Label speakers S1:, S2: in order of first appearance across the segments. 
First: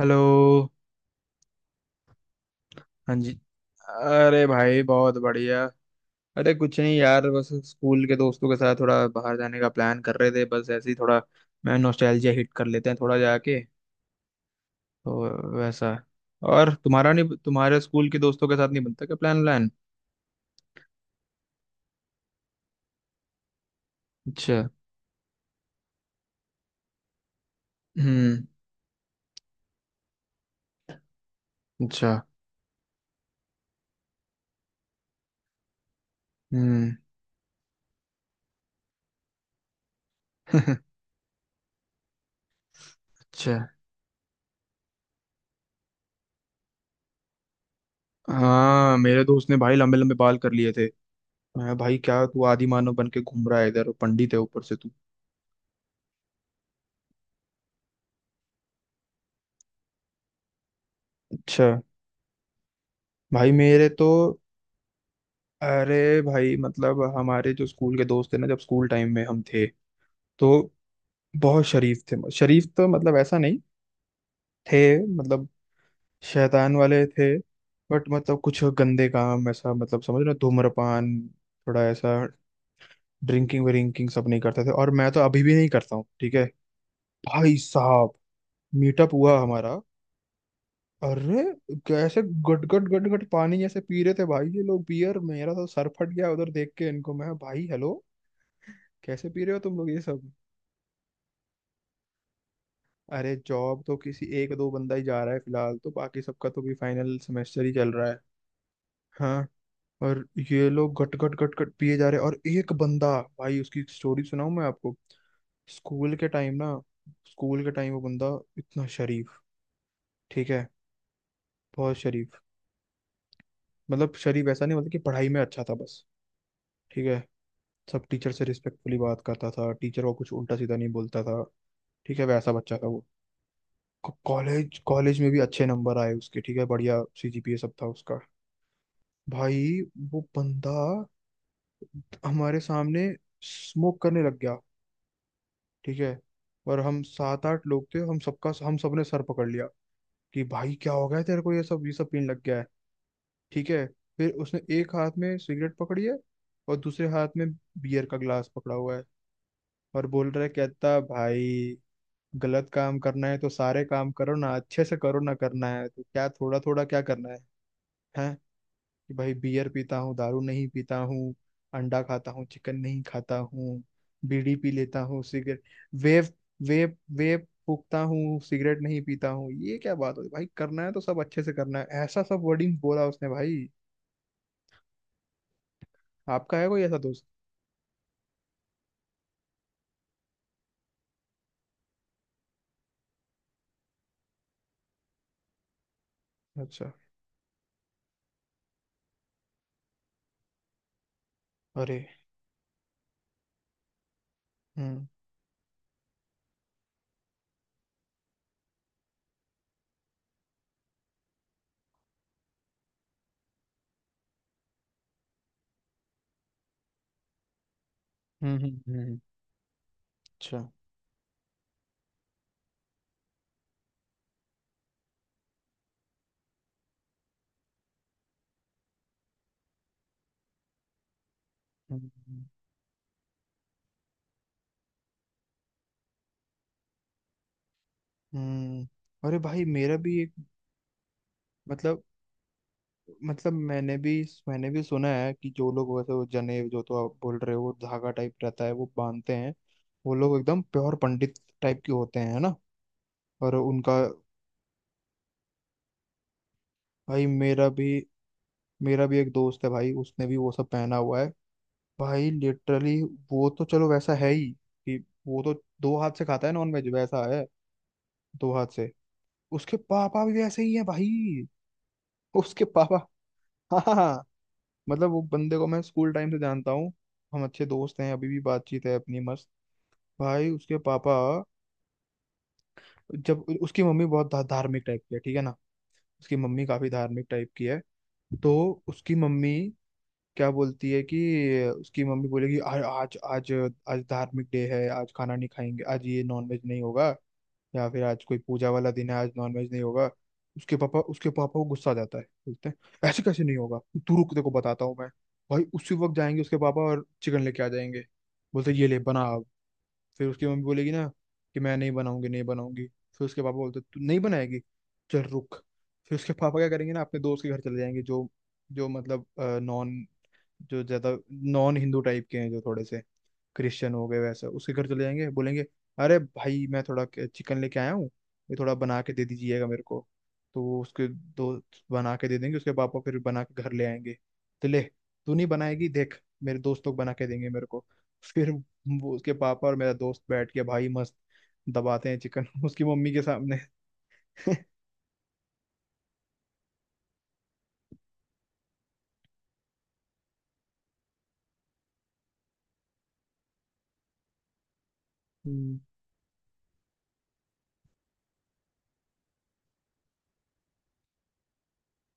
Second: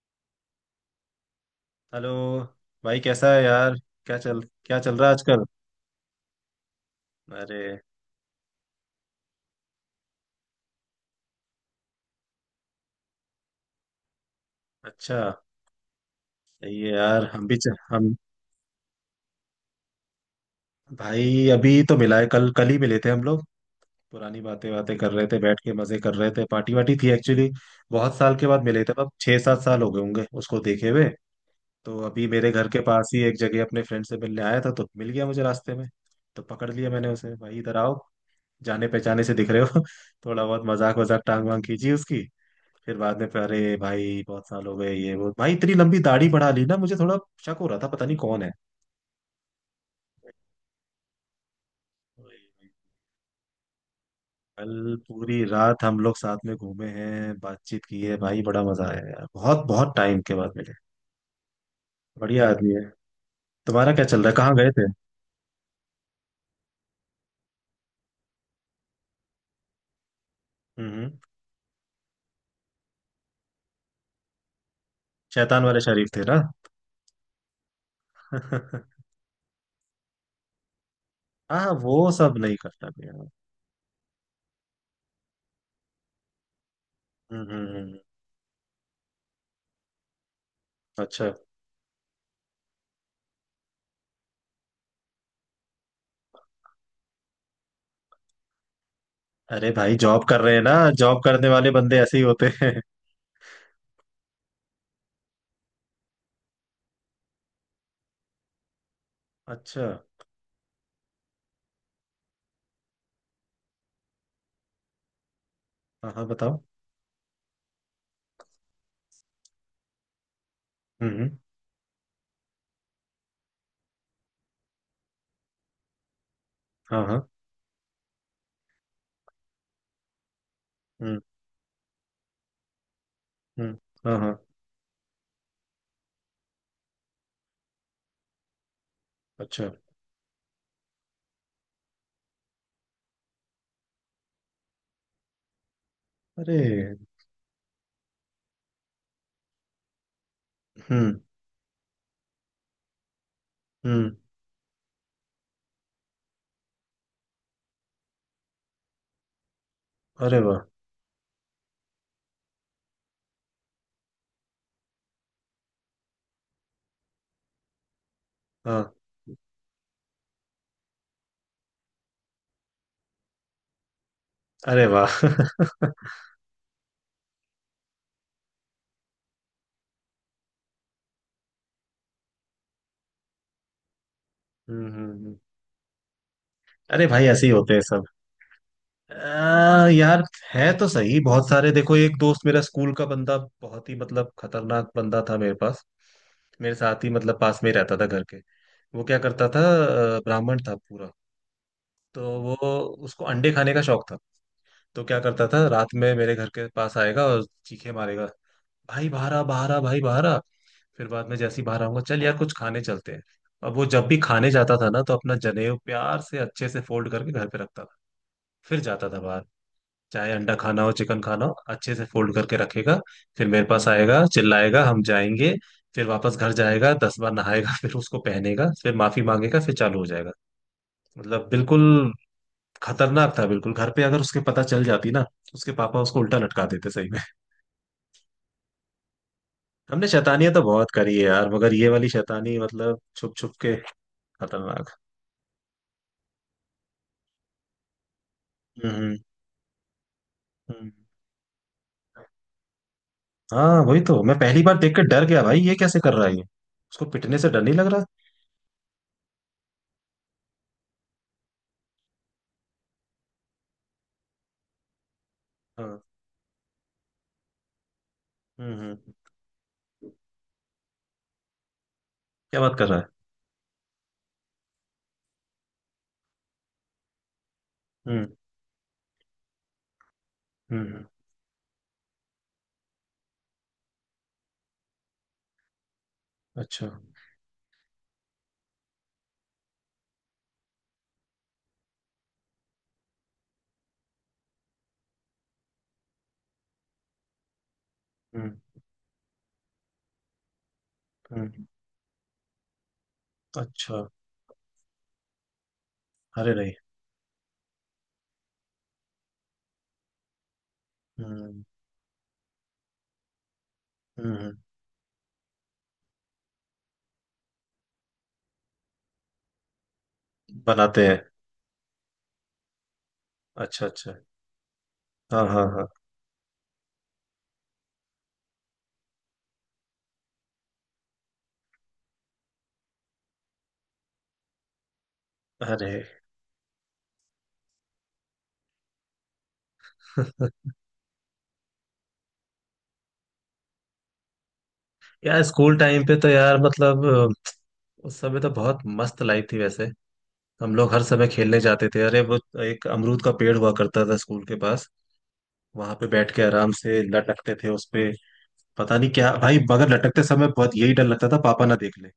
S1: Hello.
S2: Hello. भाई
S1: हाँ जी।
S2: कैसा है यार?
S1: अरे
S2: क्या
S1: भाई,
S2: चल रहा है
S1: बहुत
S2: आजकल?
S1: बढ़िया। अरे, कुछ नहीं यार, बस
S2: अरे
S1: स्कूल के दोस्तों के साथ थोड़ा बाहर जाने का प्लान कर रहे थे, बस ऐसे ही, थोड़ा मैं नॉस्टैल्जिया हिट कर लेते हैं थोड़ा जाके,
S2: अच्छा,
S1: तो वैसा। और
S2: सही है
S1: तुम्हारा
S2: यार।
S1: नहीं,
S2: हम भी च,
S1: तुम्हारे स्कूल
S2: हम
S1: के दोस्तों के साथ नहीं बनता क्या प्लान व्लान?
S2: भाई अभी तो मिला है, कल कल ही मिले थे हम लोग। पुरानी
S1: अच्छा।
S2: बातें बातें कर रहे थे, बैठ के मजे कर रहे थे, पार्टी वार्टी थी एक्चुअली। बहुत साल
S1: हम्म।
S2: के बाद मिले थे, अब 6-7 साल हो गए होंगे उसको देखे हुए। तो
S1: अच्छा।
S2: अभी मेरे घर के पास ही एक जगह अपने फ्रेंड से मिलने आया था तो मिल गया मुझे रास्ते में। तो पकड़ लिया
S1: हम्म।
S2: मैंने उसे, भाई इधर आओ, जाने पहचाने से दिख रहे हो। थोड़ा बहुत मजाक वजाक टांग वांग कीजिए उसकी। फिर बाद में, फिर
S1: अच्छा।
S2: अरे भाई बहुत साल हो गए ये वो, भाई इतनी लंबी दाढ़ी बढ़ा ली ना, मुझे थोड़ा शक हो रहा था पता नहीं कौन है।
S1: हाँ, मेरे दोस्त ने भाई लंबे लंबे बाल कर लिए थे। मैं, भाई क्या तू आदि मानव बन के घूम रहा है इधर, पंडित है ऊपर से तू।
S2: कल पूरी रात हम लोग साथ में घूमे हैं, बातचीत की है भाई, बड़ा मजा आया यार, बहुत बहुत टाइम के बाद मिले।
S1: अच्छा।
S2: बढ़िया आदमी है।
S1: भाई मेरे
S2: तुम्हारा क्या
S1: तो,
S2: चल रहा है, कहाँ गए थे?
S1: अरे भाई मतलब हमारे जो स्कूल के दोस्त थे ना, जब स्कूल टाइम में हम थे तो
S2: हम्म।
S1: बहुत शरीफ थे। शरीफ तो मतलब ऐसा नहीं थे, मतलब
S2: शैतान वाले शरीफ थे ना?
S1: शैतान वाले थे। बट मतलब कुछ गंदे काम, ऐसा मतलब समझ रहे हो, धूम्रपान,
S2: हाँ
S1: थोड़ा
S2: वो
S1: ऐसा
S2: सब नहीं करता मैं यार।
S1: ड्रिंकिंग विरिंकिंग सब नहीं करते थे और मैं तो अभी भी नहीं करता हूँ, ठीक है?
S2: हम्म
S1: भाई
S2: हम्म, हम्म,
S1: साहब, मीटअप हुआ हमारा।
S2: अच्छा।
S1: अरे, कैसे गट गट गट गट पानी जैसे पी रहे थे भाई ये लोग बियर। मेरा तो सर फट गया उधर देख के इनको। मैं, भाई हेलो, कैसे पी रहे हो
S2: अरे
S1: तुम लोग
S2: भाई
S1: ये
S2: जॉब
S1: सब?
S2: कर रहे हैं ना, जॉब करने वाले बंदे ऐसे ही होते हैं।
S1: अरे, जॉब तो किसी एक दो बंदा ही जा रहा है फिलहाल, तो बाकी सबका तो भी फाइनल सेमेस्टर ही चल रहा है। हाँ।
S2: अच्छा।
S1: और ये लोग घट घट घट घट पिए जा रहे हैं और एक बंदा, भाई उसकी स्टोरी सुनाऊं मैं आपको?
S2: हाँ
S1: स्कूल
S2: हाँ,
S1: के टाइम
S2: बताओ।
S1: ना, स्कूल के टाइम वो बंदा इतना शरीफ, ठीक है?
S2: हम्म।
S1: बहुत शरीफ, मतलब शरीफ ऐसा नहीं, मतलब कि पढ़ाई में अच्छा था बस,
S2: हाँ
S1: ठीक है?
S2: हाँ।
S1: सब टीचर से रिस्पेक्टफुली बात करता था, टीचर को कुछ उल्टा सीधा नहीं बोलता था, ठीक है, वैसा बच्चा था वो।
S2: हम्म। हाँ हाँ।
S1: कॉलेज, कॉलेज में भी अच्छे नंबर आए उसके, ठीक है, बढ़िया सीजीपीए सब था उसका।
S2: अच्छा।
S1: भाई, वो बंदा हमारे सामने स्मोक करने लग गया, ठीक है?
S2: अरे।
S1: और हम सात आठ लोग थे, हम सबका, हम सबने सर पकड़ लिया कि भाई क्या हो
S2: हम्म।
S1: गया तेरे को, ये सब पीने लग गया है, ठीक है?
S2: हम्म।
S1: फिर उसने एक हाथ में सिगरेट पकड़ी है और दूसरे हाथ में बियर का गिलास पकड़ा हुआ है, और बोल
S2: अरे
S1: रहा है,
S2: वाह।
S1: कहता भाई, गलत काम करना है तो सारे काम करो ना, अच्छे से करो ना, करना है तो क्या थोड़ा थोड़ा क्या करना है, है?
S2: हाँ।
S1: कि भाई बियर पीता हूँ दारू नहीं पीता हूँ, अंडा खाता हूँ चिकन नहीं खाता हूँ, बीड़ी पी
S2: अरे
S1: लेता
S2: वाह।
S1: हूँ सिगरेट, वेप, वेप फूकता हूँ सिगरेट नहीं पीता हूँ, ये क्या बात होती भाई? करना है तो सब अच्छे से करना है, ऐसा सब वर्डिंग बोला उसने भाई।
S2: हम्म, हम्म।
S1: आपका है कोई ऐसा
S2: अरे भाई
S1: दोस्त?
S2: ऐसे ही होते हैं सब। यार है तो सही बहुत सारे। देखो, एक दोस्त मेरा, स्कूल का बंदा, बहुत ही मतलब खतरनाक बंदा था मेरे पास। मेरे
S1: अच्छा।
S2: साथ ही मतलब पास में ही रहता था घर के। वो क्या करता था, ब्राह्मण था पूरा।
S1: अरे।
S2: तो वो, उसको अंडे खाने का शौक था। तो
S1: हम्म,
S2: क्या करता था, रात में मेरे घर के पास आएगा और चीखे मारेगा, भाई बाहर आ, बाहर आ, भाई बाहर आ। फिर बाद में जैसे ही बाहर आऊंगा, चल यार कुछ खाने चलते हैं। अब वो जब भी खाने जाता था ना, तो अपना जनेऊ प्यार से अच्छे से फोल्ड करके घर पे रखता था।
S1: हम्म, हम्म,
S2: फिर जाता
S1: हम्म।
S2: था बाहर। चाहे अंडा
S1: अच्छा।
S2: खाना हो, चिकन खाना हो, अच्छे से फोल्ड करके रखेगा। फिर मेरे पास आएगा, चिल्लाएगा, हम जाएंगे। फिर वापस घर जाएगा, 10 बार नहाएगा, फिर उसको पहनेगा, फिर माफी मांगेगा, फिर चालू हो जाएगा। मतलब
S1: हम्म,
S2: बिल्कुल
S1: हम्म,
S2: खतरनाक था बिल्कुल। घर पे अगर उसके पता चल जाती ना, उसके पापा उसको उल्टा लटका देते सही में।
S1: हम्म। अरे भाई मेरा
S2: हमने
S1: भी एक,
S2: शैतानियां तो बहुत करी है यार, मगर ये
S1: मतलब
S2: वाली शैतानी मतलब छुप
S1: मतलब
S2: छुप के।
S1: मैंने भी
S2: खतरनाक।
S1: सुना है कि जो लोग वैसे, वो जनेब जो तो आप बोल रहे हो, वो धागा टाइप रहता है वो
S2: हम्म
S1: बांधते हैं, वो लोग एकदम
S2: हम्म।
S1: प्योर पंडित टाइप के होते हैं, है ना? और
S2: हाँ
S1: उनका,
S2: वही तो, मैं पहली बार देख के डर गया भाई, ये कैसे कर रहा है ये, उसको
S1: भाई
S2: पिटने से डर नहीं लग रहा।
S1: मेरा भी एक दोस्त है भाई, उसने भी वो सब पहना हुआ है भाई। लिटरली वो तो चलो वैसा है ही कि, वो तो दो
S2: हाँ।
S1: हाथ से खाता है नॉन वेज, वैसा है, दो हाथ से।
S2: हम्म।
S1: उसके पापा भी वैसे ही है भाई,
S2: क्या
S1: उसके
S2: बात कर
S1: पापा।
S2: रहा है।
S1: हाँ, हाँ, मतलब वो बंदे को मैं स्कूल टाइम से जानता हूँ, हम अच्छे दोस्त हैं
S2: हम्म
S1: अभी भी, बातचीत है अपनी मस्त। भाई उसके
S2: हम्म हम्म,
S1: पापा, जब उसकी मम्मी बहुत धार्मिक टाइप की है, ठीक है ना? उसकी मम्मी काफी
S2: अच्छा।
S1: धार्मिक टाइप की है। तो उसकी मम्मी क्या बोलती है कि, उसकी मम्मी बोलेगी, "आ- आज आज आज धार्मिक डे है, आज खाना नहीं खाएंगे, आज ये नॉनवेज नहीं होगा, या फिर आज कोई
S2: हम्म
S1: पूजा वाला दिन है, आज नॉनवेज नहीं होगा।" उसके पापा को
S2: हम्म।
S1: गुस्सा आ जाता है, बोलते हैं ऐसे कैसे नहीं होगा?
S2: अच्छा।
S1: तू रुक, देखो बताता हूँ मैं। भाई उसी वक्त जाएंगे
S2: अरे
S1: उसके
S2: नहीं।
S1: पापा और चिकन लेके आ जाएंगे, बोलते हैं, ये ले बना। फिर उसकी मम्मी बोलेगी ना कि
S2: हम्म
S1: मैं नहीं बनाऊंगी, नहीं बनाऊंगी। फिर उसके पापा बोलते, तू नहीं
S2: हम्म हम्म।
S1: बनाएगी? चल रुक। फिर उसके पापा क्या करेंगे ना, अपने दोस्त के घर चले जाएंगे, जो, जो मतलब नॉन जो
S2: बनाते हैं।
S1: ज्यादा नॉन हिंदू टाइप के हैं, जो थोड़े से
S2: अच्छा
S1: क्रिश्चियन हो
S2: अच्छा।
S1: गए वैसे, उसके घर चले जाएंगे,
S2: हाँ हाँ
S1: बोलेंगे,
S2: हाँ।
S1: अरे भाई मैं थोड़ा चिकन लेके आया हूँ, ये थोड़ा बना के दे दीजिएगा मेरे को। तो वो उसके दोस्त बना के दे देंगे, उसके पापा फिर बना के घर ले आएंगे, तो ले, तू नहीं बनाएगी,
S2: अरे।
S1: देख मेरे दोस्त लोग बना के देंगे मेरे को। फिर वो उसके पापा और मेरा दोस्त बैठ के भाई मस्त दबाते हैं चिकन, उसकी मम्मी के सामने।
S2: यार स्कूल टाइम पे तो यार मतलब उस समय तो बहुत मस्त लाइफ थी वैसे। हम लोग हर समय खेलने जाते थे। अरे वो, एक अमरूद का पेड़ हुआ करता था स्कूल के पास,
S1: हम्म।
S2: वहां पे बैठ के आराम से लटकते थे उस पे। पता नहीं क्या भाई मगर लटकते समय बहुत यही डर लगता था पापा ना देख ले।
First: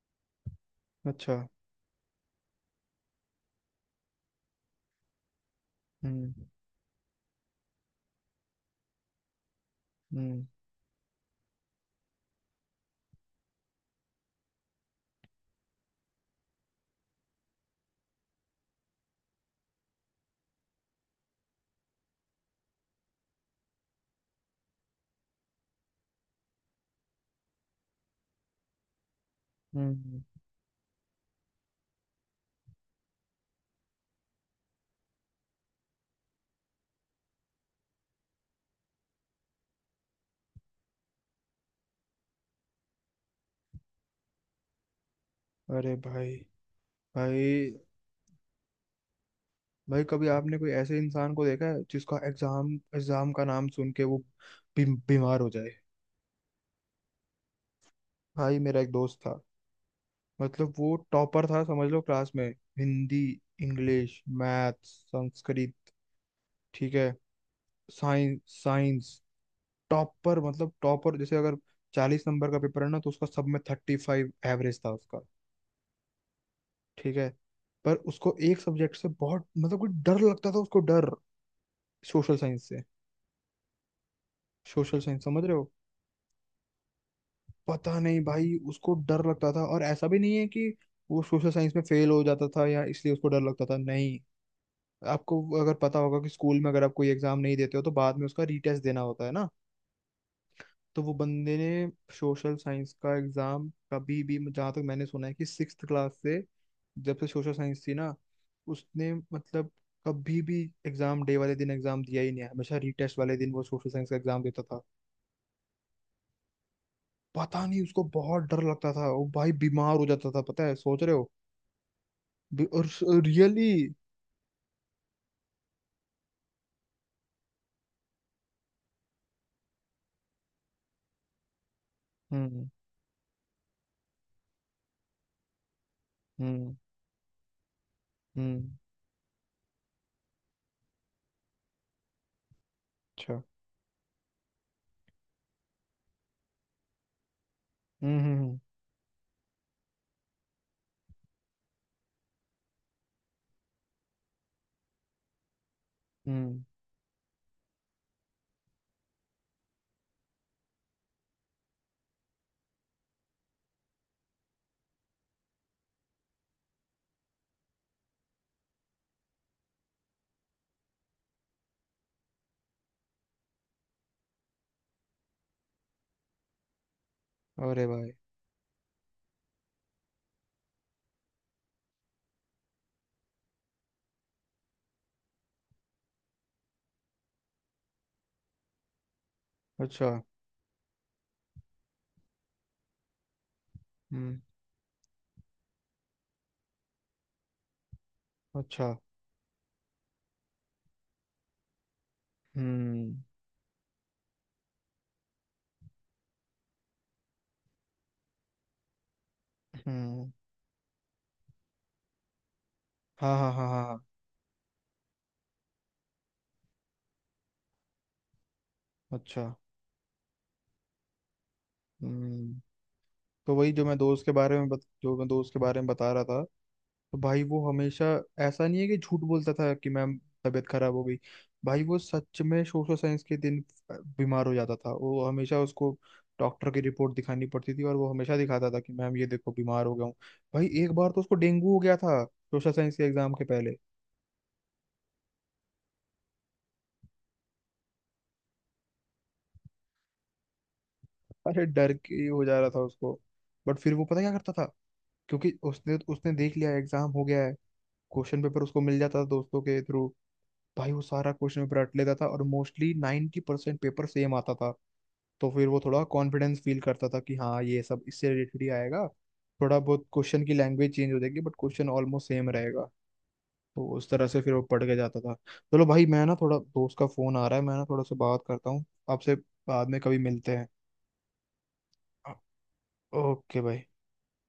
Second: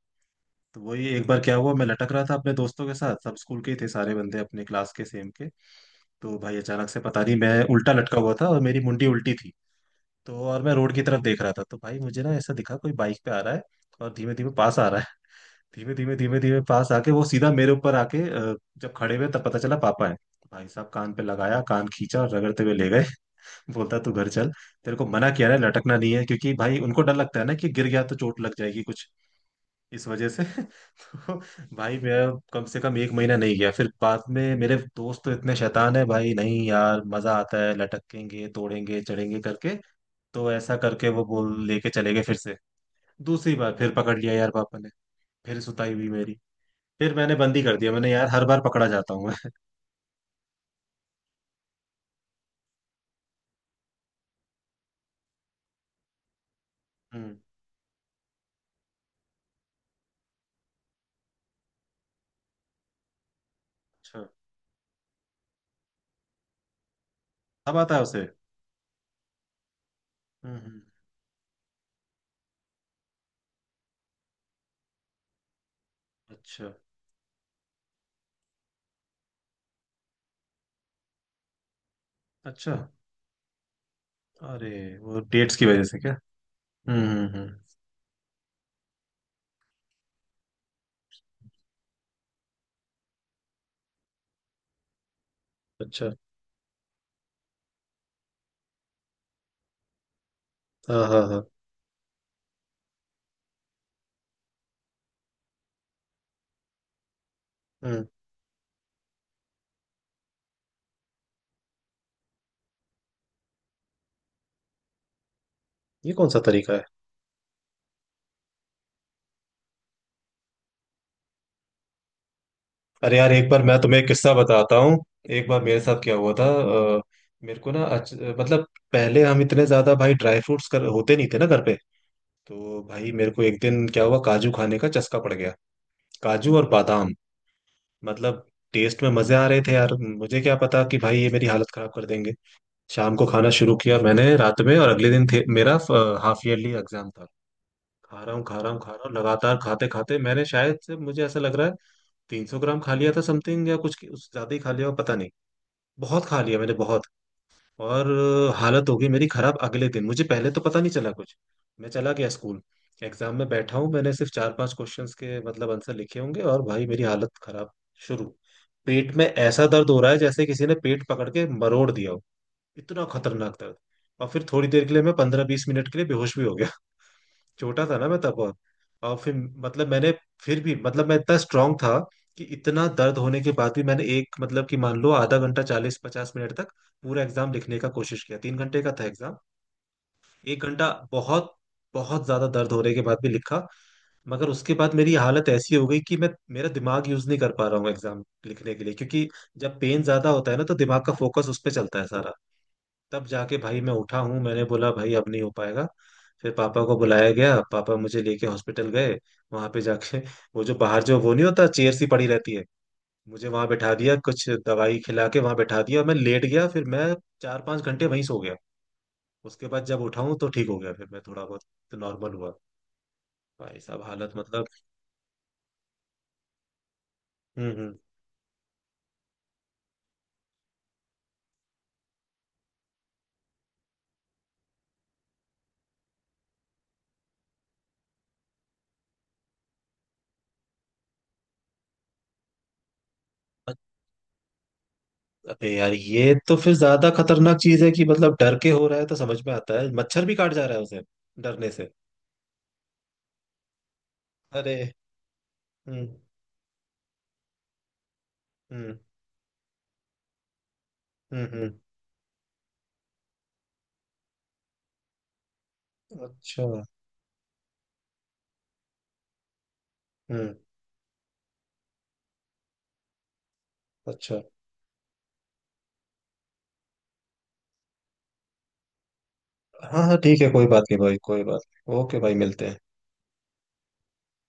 S2: तो वही एक
S1: अच्छा।
S2: बार क्या हुआ, मैं लटक रहा था अपने दोस्तों के साथ, सब स्कूल के ही थे, सारे बंदे अपने क्लास के सेम के। तो
S1: हम्म,
S2: भाई अचानक से पता नहीं, मैं उल्टा लटका हुआ था और मेरी मुंडी उल्टी थी तो,
S1: हम्म,
S2: और मैं रोड की तरफ देख रहा था, तो भाई मुझे ना ऐसा दिखा कोई बाइक पे आ रहा है और धीमे धीमे पास आ रहा है। धीमे धीमे धीमे धीमे पास आके वो सीधा मेरे ऊपर आके जब खड़े हुए तब पता चला पापा है। भाई साहब कान पे लगाया, कान खींचा और रगड़ते हुए ले गए। बोलता तू घर चल, तेरे को मना किया है लटकना नहीं है, क्योंकि भाई उनको डर लगता है ना कि गिर गया तो चोट लग जाएगी कुछ,
S1: हम्म,
S2: इस वजह से। तो भाई मैं कम से कम एक महीना नहीं गया। फिर बाद में मेरे दोस्त तो इतने शैतान है भाई, नहीं यार मजा आता है लटकेंगे तोड़ेंगे चढ़ेंगे करके, तो ऐसा करके वो बोल लेके चले गए फिर से। दूसरी बार फिर पकड़ लिया यार पापा ने, फिर सुताई
S1: अरे
S2: हुई
S1: भाई,
S2: मेरी। फिर मैंने
S1: भाई
S2: बंदी कर दिया, मैंने यार हर बार पकड़ा जाता हूँ मैं।
S1: भाई कभी आपने कोई ऐसे इंसान को देखा है जिसका एग्जाम एग्जाम का नाम सुन के वो बीमार हो जाए?
S2: हम्म।
S1: भाई मेरा एक दोस्त था, मतलब वो टॉपर था समझ लो क्लास में, हिंदी, इंग्लिश,
S2: अच्छा।
S1: मैथ्स, संस्कृत, ठीक है,
S2: अब आता है उसे।
S1: साइंस, टॉपर,
S2: हम्म
S1: मतलब
S2: हम्म,
S1: टॉपर जैसे अगर 40 नंबर का पेपर है ना, तो उसका सब में 35 एवरेज था उसका,
S2: अच्छा
S1: ठीक है? पर उसको एक सब्जेक्ट से बहुत मतलब कोई डर लगता था, उसको डर, सोशल साइंस
S2: अच्छा।
S1: से।
S2: अरे,
S1: सोशल
S2: वो
S1: साइंस समझ रहे
S2: डेट्स की
S1: हो?
S2: वजह से क्या? हम्म हम्म हम्म।
S1: पता नहीं भाई उसको डर लगता था, और ऐसा भी नहीं है कि वो सोशल साइंस में फेल हो जाता था या इसलिए उसको डर लगता था, नहीं। आपको अगर पता
S2: अच्छा।
S1: होगा कि स्कूल में अगर आप कोई एग्जाम नहीं देते हो तो बाद में उसका रीटेस्ट देना होता है ना। तो
S2: हाँ
S1: वो
S2: हाँ हाँ।
S1: बंदे ने सोशल साइंस का एग्जाम कभी भी, जहाँ तक मैंने सुना है कि सिक्स्थ क्लास से, जब से सोशल साइंस थी
S2: हम्म।
S1: ना, उसने मतलब कभी भी एग्जाम डे वाले दिन एग्जाम दिया ही नहीं है। हमेशा रीटेस्ट वाले दिन वो सोशल साइंस का एग्जाम देता था।
S2: ये कौन सा तरीका है?
S1: पता नहीं उसको बहुत डर लगता था, वो भाई बीमार हो जाता था, पता है? सोच रहे हो, और
S2: अरे यार, एक बार
S1: रियली?
S2: मैं तुम्हें एक किस्सा बताता हूँ। एक बार मेरे साथ क्या हुआ था। अ, मेरे को ना मतलब पहले हम इतने ज्यादा भाई ड्राई फ्रूट्स कर होते नहीं थे ना घर पे।
S1: हम्म,
S2: तो भाई मेरे को एक दिन क्या हुआ, काजू खाने का चस्का पड़ गया, काजू और
S1: हम्म,
S2: बादाम मतलब।
S1: हम्म।
S2: टेस्ट में मजे आ रहे थे यार, मुझे क्या पता कि भाई ये मेरी हालत खराब कर देंगे। शाम को
S1: अच्छा।
S2: खाना शुरू किया मैंने रात में, और अगले दिन थे मेरा हाफ ईयरली एग्जाम था।
S1: हम्म,
S2: खा रहा हूँ, खा
S1: हम्म,
S2: रहा हूँ, खा रहा हूँ लगातार, खाते खाते मैंने शायद से मुझे ऐसा लग रहा है 300 ग्राम खा लिया था समथिंग, या कुछ उस ज्यादा ही खा लिया हो, पता नहीं। बहुत खा लिया
S1: हम्म,
S2: मैंने, बहुत। और हालत हो गई मेरी खराब। अगले दिन मुझे पहले तो पता नहीं चला कुछ, मैं चला गया स्कूल, एग्जाम में बैठा हूँ, मैंने सिर्फ 4-5 क्वेश्चंस के मतलब आंसर लिखे होंगे और भाई मेरी हालत खराब शुरू। पेट में ऐसा दर्द हो रहा है जैसे किसी ने पेट पकड़ के मरोड़ दिया हो, इतना खतरनाक दर्द। और फिर थोड़ी देर के लिए मैं 15-20 मिनट के लिए बेहोश भी हो गया,
S1: हम्म। अरे
S2: छोटा था ना
S1: भाई।
S2: मैं तब बहुत। और फिर मतलब, मैंने फिर भी मतलब मैं इतना स्ट्रांग था कि इतना दर्द होने के बाद भी मैंने एक मतलब कि मान लो आधा घंटा, 40-50 मिनट तक पूरा एग्जाम लिखने का कोशिश किया, 3 घंटे का था एग्जाम,
S1: अच्छा।
S2: एक घंटा बहुत, बहुत ज्यादा दर्द होने के बाद भी लिखा।
S1: हम्म।
S2: मगर उसके बाद मेरी हालत ऐसी हो गई कि मैं मेरा दिमाग यूज नहीं कर पा रहा हूँ एग्जाम लिखने के
S1: अच्छा।
S2: लिए, क्योंकि जब पेन ज्यादा होता है ना तो दिमाग का फोकस उस पर चलता है सारा।
S1: हम्म,
S2: तब जाके भाई मैं उठा हूँ, मैंने बोला भाई अब नहीं हो पाएगा। फिर पापा को बुलाया गया, पापा मुझे लेके हॉस्पिटल गए, वहां पे जाके
S1: हम्म।
S2: वो जो बाहर जो वो नहीं होता चेयर सी पड़ी रहती है,
S1: हाँ,
S2: मुझे
S1: हाँ, हाँ,
S2: वहां
S1: हाँ,
S2: बैठा
S1: हाँ।
S2: दिया, कुछ दवाई खिला के वहां बैठा दिया, मैं लेट गया, फिर मैं 4-5 घंटे वहीं सो गया।
S1: अच्छा।
S2: उसके बाद जब उठा हूँ तो ठीक हो गया, फिर मैं थोड़ा बहुत तो नॉर्मल हुआ।
S1: हम्म। तो वही
S2: भाई
S1: जो मैं
S2: साहब
S1: दोस्त के
S2: हालत
S1: बारे
S2: मतलब।
S1: में जो मैं दोस्त के बारे में बता रहा था, तो भाई वो
S2: हम्म।
S1: हमेशा, ऐसा नहीं है कि झूठ बोलता था कि मैम तबीयत खराब हो गई, भाई वो सच में सोशल साइंस के दिन बीमार हो जाता था वो हमेशा। उसको डॉक्टर की रिपोर्ट दिखानी पड़ती थी और वो हमेशा दिखाता था कि मैम ये देखो बीमार हो गया हूँ। भाई एक बार तो उसको डेंगू हो गया था सोशल साइंस के एग्जाम के पहले।
S2: अबे यार ये तो फिर ज्यादा खतरनाक चीज है कि, मतलब डर के हो रहा है तो समझ में आता है, मच्छर भी काट जा रहा है उसे
S1: अरे
S2: डरने से।
S1: डर के हो जा रहा था उसको। बट फिर वो पता क्या करता था,
S2: अरे।
S1: क्योंकि उसने
S2: हम्म
S1: उसने देख लिया एग्जाम हो गया है, क्वेश्चन पेपर उसको मिल
S2: हम्म
S1: जाता था दोस्तों के थ्रू। भाई वो सारा क्वेश्चन
S2: हम्म।
S1: पेपर रट लेता था और मोस्टली 90% पेपर सेम आता था। तो फिर वो थोड़ा कॉन्फिडेंस
S2: अच्छा।
S1: फील करता था कि हाँ ये सब इससे रिलेटेड ही आएगा, थोड़ा बहुत क्वेश्चन की
S2: हम्म।
S1: लैंग्वेज चेंज हो जाएगी बट क्वेश्चन ऑलमोस्ट सेम रहेगा। तो उस तरह से
S2: अच्छा।
S1: फिर वो पढ़ के जाता था। चलो भाई, मैं ना थोड़ा दोस्त का फोन आ रहा है, मैं ना थोड़ा सा बात करता हूँ आपसे, बाद में
S2: हाँ
S1: कभी
S2: हाँ ठीक है,
S1: मिलते हैं।
S2: कोई बात नहीं भाई कोई बात नहीं। ओके भाई, मिलते हैं।
S1: ओके भाई।